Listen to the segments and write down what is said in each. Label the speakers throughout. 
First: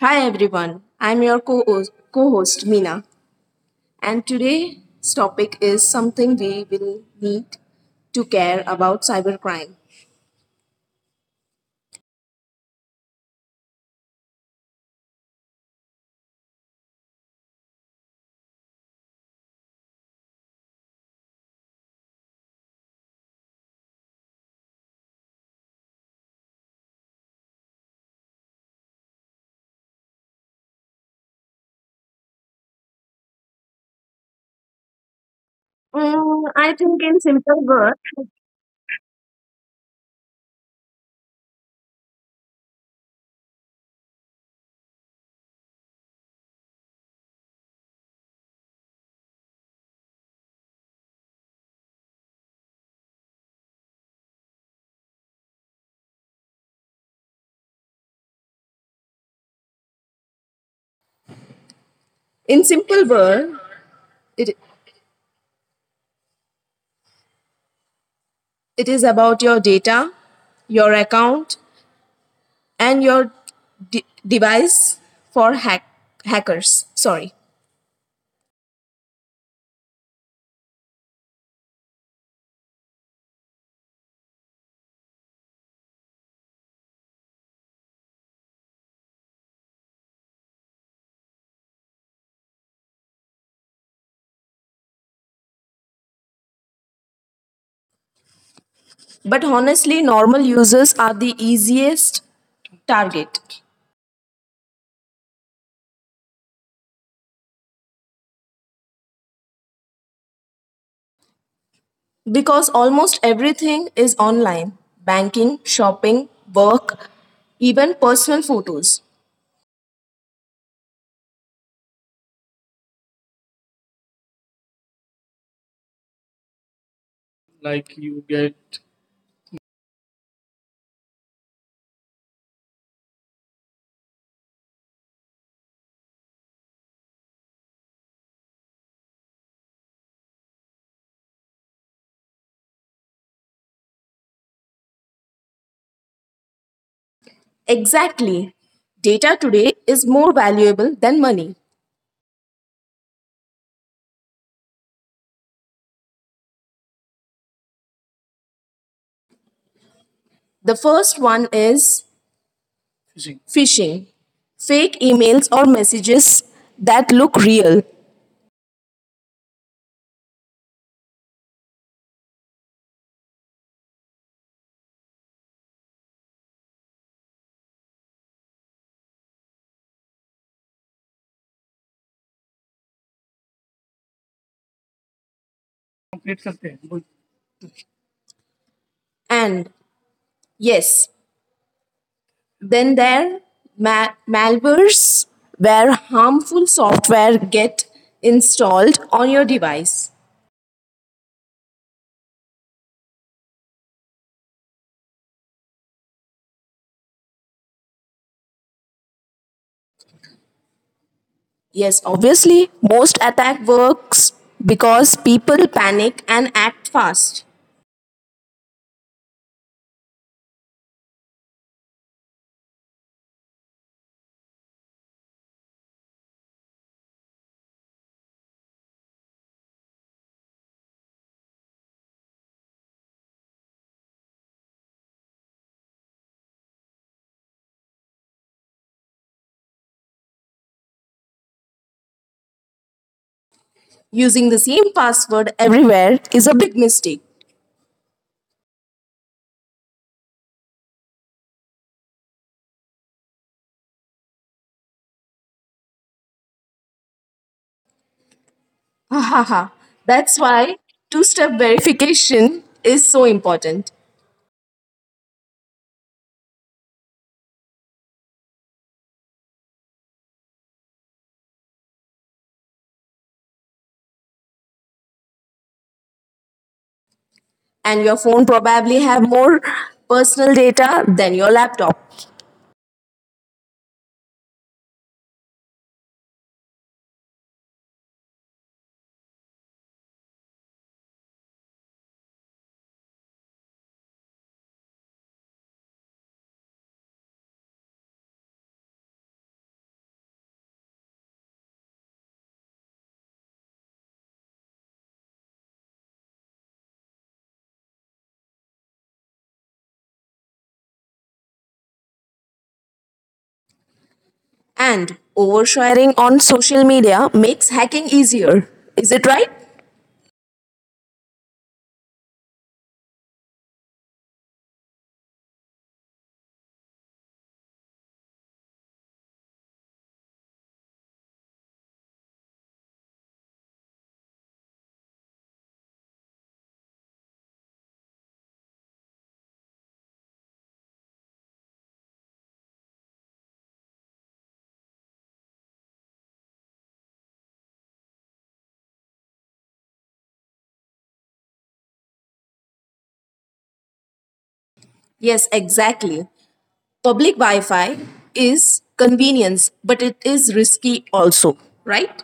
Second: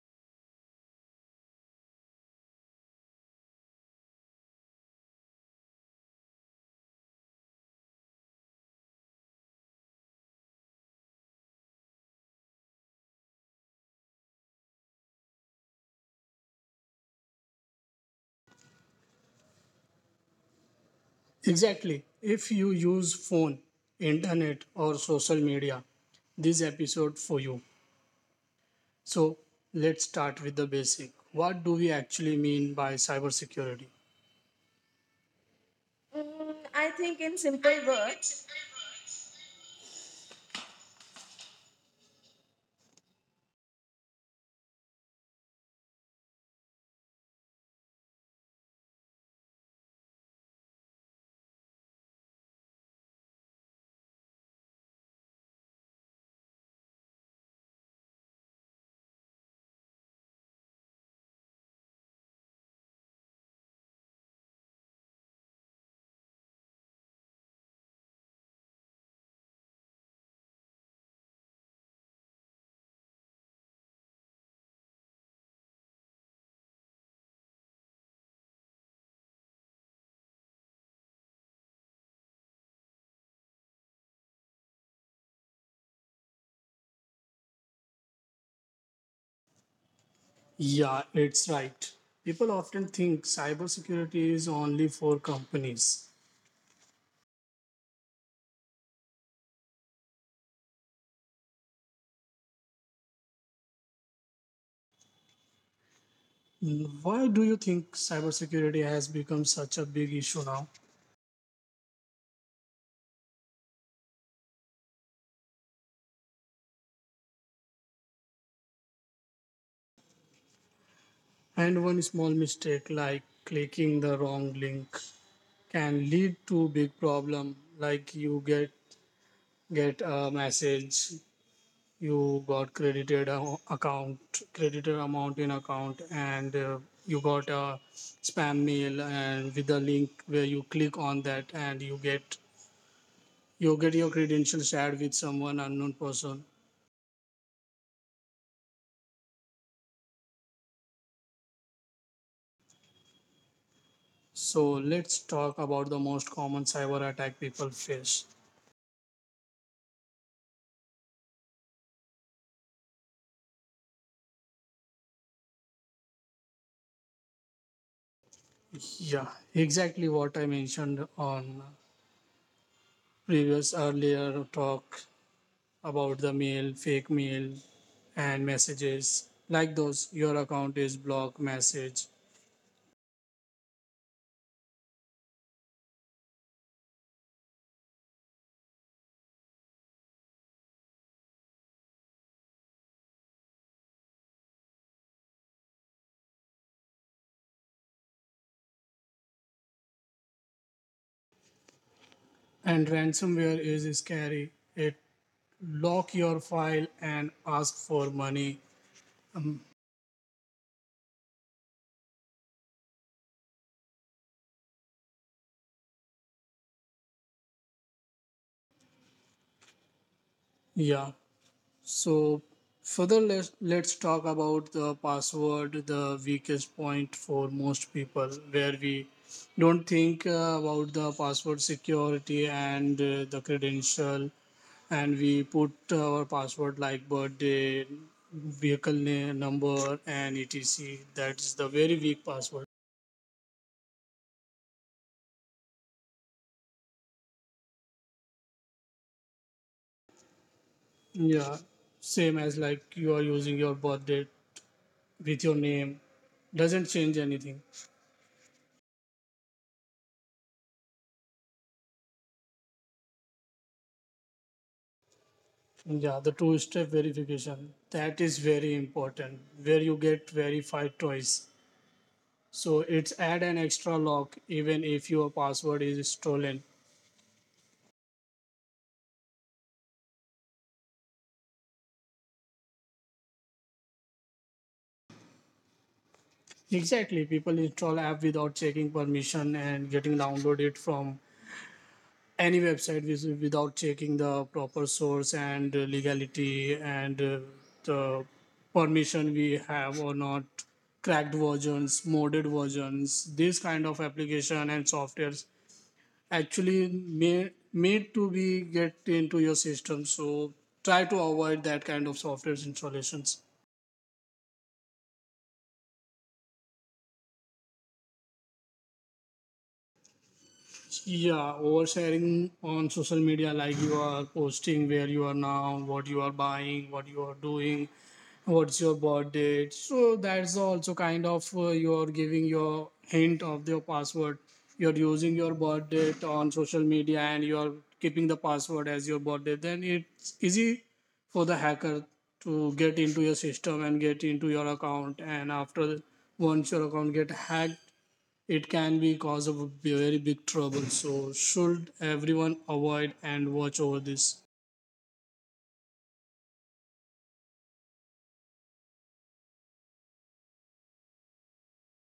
Speaker 1: Hi everyone, I'm your co-host, Mina, and today's topic is something we will need to care about cybercrime.
Speaker 2: Exactly. If you use phone, internet or social media, this episode for you. So let's start with the basic. What do we actually mean by cybersecurity? Mm,
Speaker 1: I
Speaker 2: I
Speaker 1: think in
Speaker 2: think in
Speaker 1: simple
Speaker 2: simple
Speaker 1: words,
Speaker 2: words,
Speaker 1: in simple word, it, it is about your data, your account, and your device for hackers. Sorry,
Speaker 2: yeah, it's right. People often think cybersecurity is only for companies.
Speaker 1: but honestly, normal users are the easiest target.
Speaker 2: Mm, why do you think cybersecurity has become such a big issue now?
Speaker 1: Because almost everything is online, banking, shopping, work, even personal photos.
Speaker 2: And one small mistake like clicking the wrong link can lead to big problem like you get a message, you got credited account credited amount in account, and you got a spam mail and with a link where you click on that and you get your credentials shared with someone unknown person.
Speaker 1: Exactly. Data today is more valuable than money.
Speaker 2: So let's talk about the most common cyber attack people face.
Speaker 1: The first one is phishing, fake emails or messages that look real.
Speaker 2: Yeah, exactly what I mentioned on previous earlier talk about the mail, fake mail, and messages. Like those, your account is blocked message.
Speaker 1: And yes, then there malwares where harmful software get installed on your device.
Speaker 2: And ransomware is scary. It lock your file and ask for money.
Speaker 1: Yes, obviously, most attack works because people panic and act fast.
Speaker 2: Yeah. So further let's talk about the password, the weakest point for most people where we don't think about the password security, and the credential, and we put our password like birthday, vehicle name, number, and etc. That's the very weak password.
Speaker 1: Using the same password everywhere is a big mistake.
Speaker 2: Yeah, same as like you are using your birth date with your name doesn't change anything.
Speaker 1: Ha ha ha. That's why two step verification is so important.
Speaker 2: Yeah, the two step verification, that is very important where you get verified twice, so it's add an extra lock even if your password is stolen.
Speaker 1: And your phone probably have more personal data than your laptop.
Speaker 2: Exactly, people install app without checking permission and getting downloaded from any website without checking the proper source, and legality, and the permission we have or not. Cracked versions, modded versions, this kind of application and softwares actually made to be get into your system, so try to avoid that kind of softwares installations.
Speaker 1: And oversharing on social media makes hacking easier. Is it right?
Speaker 2: Yeah, oversharing on social media like you are posting where you are now, what you are buying, what you are doing, what's your birth date, so that's also kind of you're giving your hint of your password. You're using your birth date on social media and you're keeping the password as your birth date, then it's easy for the hacker to get into your system and get into your account. And after, once your account get hacked, it can be cause of a very big trouble, so should everyone avoid and watch over this.
Speaker 1: Yes, exactly. Public Wi Fi is convenience, but it is risky also, right?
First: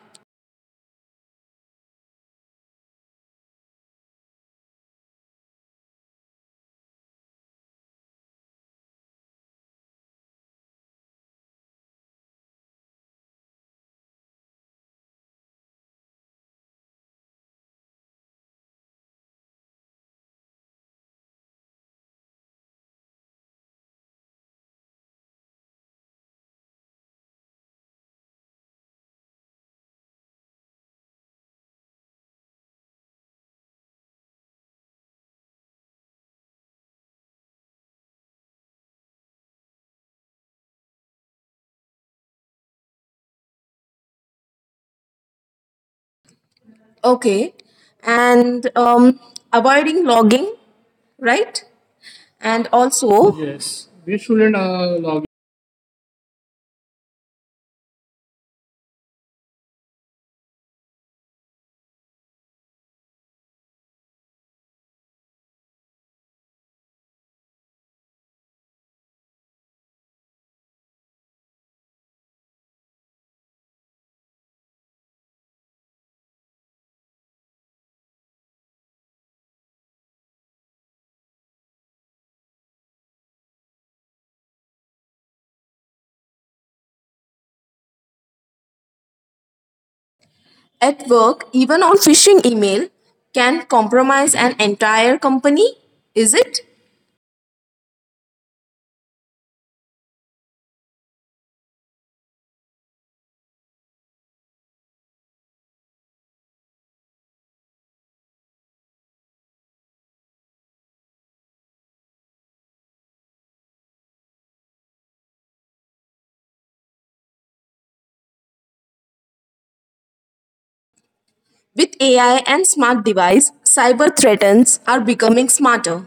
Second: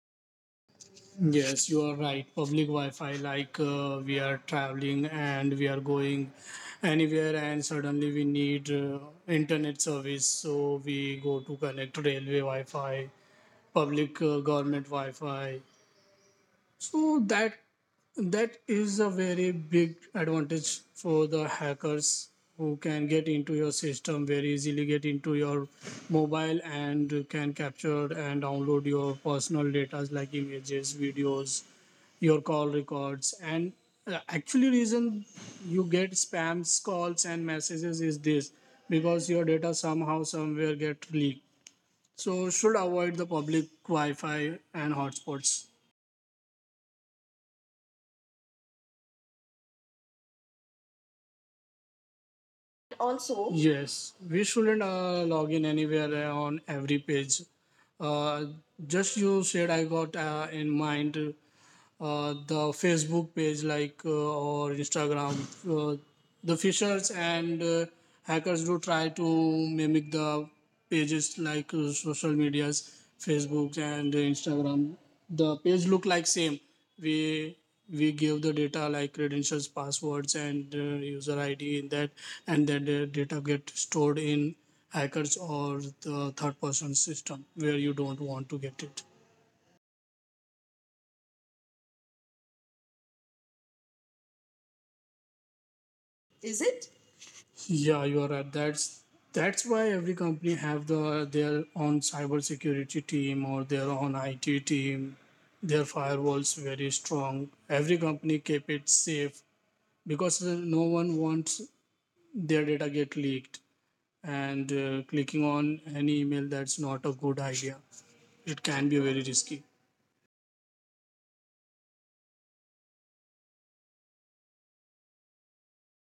Speaker 2: Yes, you are right. Public Wi-Fi, like we are traveling and we are going anywhere, and suddenly we need internet service, so we go to connect railway Wi-Fi, public government Wi-Fi, so that is a very big advantage for the hackers who can get into your system very easily, get into your mobile and can capture and download your personal data like images, videos, your call records. And actually reason you get spams, calls and messages is this, because your data somehow somewhere get leaked. So should avoid the public Wi-Fi and hotspots.
Speaker 1: Okay. And avoiding logging, right? And also
Speaker 2: Also, yes, we shouldn't log in anywhere on every page. Uh, just you said I got in mind the Facebook page, like or Instagram. Uh, the fishers and hackers do try to mimic the pages like social medias, Facebook and Instagram. The page look like same. We we give the data like credentials, passwords, and user ID in that, and that the data get stored in hackers or the third person system where you don't want to get it.
Speaker 1: at work, even on phishing email can compromise an entire company, is
Speaker 2: Is
Speaker 1: it?
Speaker 2: it? Yeah, you are right. That's why every company have their own cybersecurity team or their own IT team. Their firewalls very strong. Every company keep it safe because no one wants their data get leaked. And clicking on any email, that's not a good idea. It can be very risky.
Speaker 1: With AI and smart device, cyber threats are becoming smarter.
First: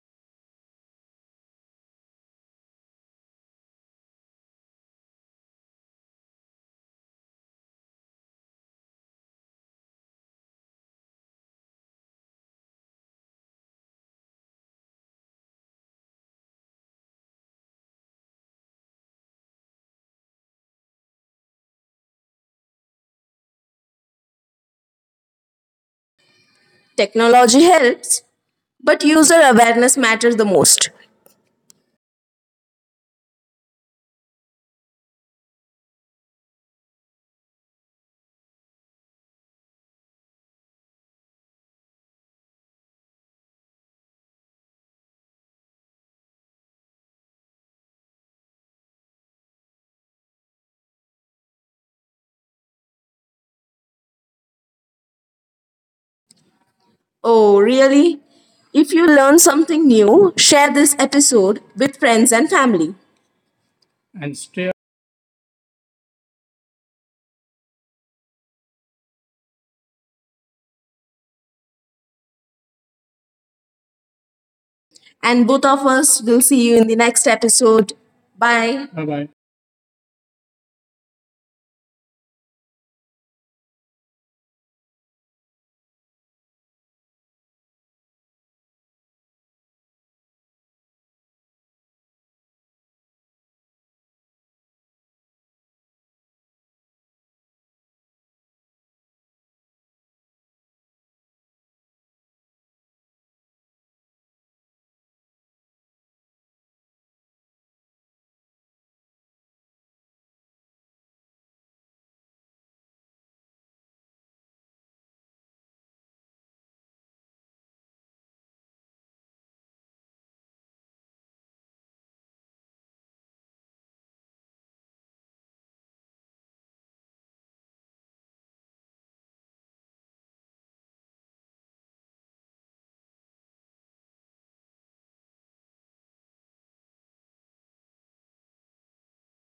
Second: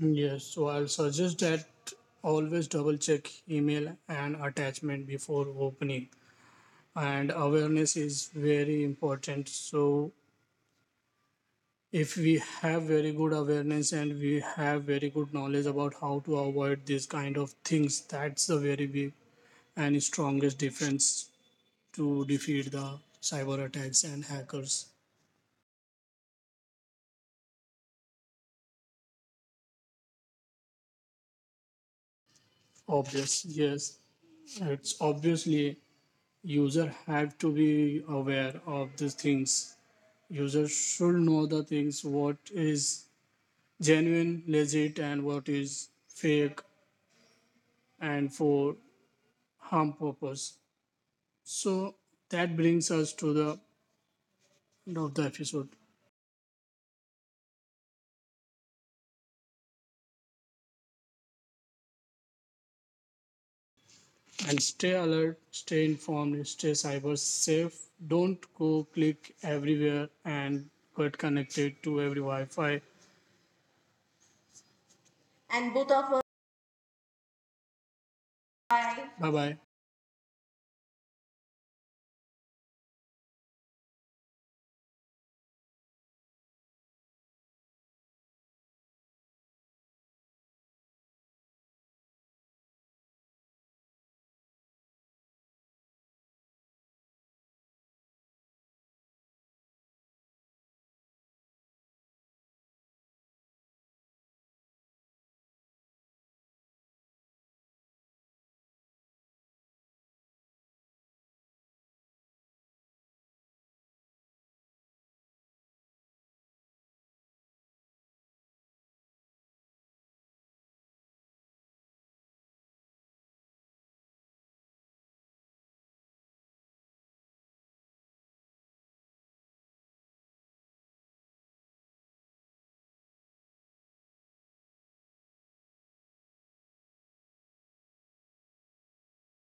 Speaker 2: Yes, so I'll suggest that always double check email and attachment before opening, and awareness is very important. So if we have very good awareness and we have very good knowledge about how to avoid these kind of things, that's the very big and strongest difference to defeat the cyber attacks and hackers.
Speaker 1: Technology helps, but user awareness matters the most.
Speaker 2: Obvious, yes, it's obviously user have to be aware of these things. User should know the things what is genuine, legit, and what is fake and for harm purpose. So that brings us to the end of the episode.
Speaker 1: Oh, really? If you learn something new, share this episode with friends and family.
Speaker 2: And stay alert, stay informed, stay cyber safe. Don't go click everywhere and get connected to every Wi Fi.
Speaker 1: And both
Speaker 2: And
Speaker 1: of
Speaker 2: both of us,
Speaker 1: us will see you in the next episode. Bye.
Speaker 2: bye. Bye bye.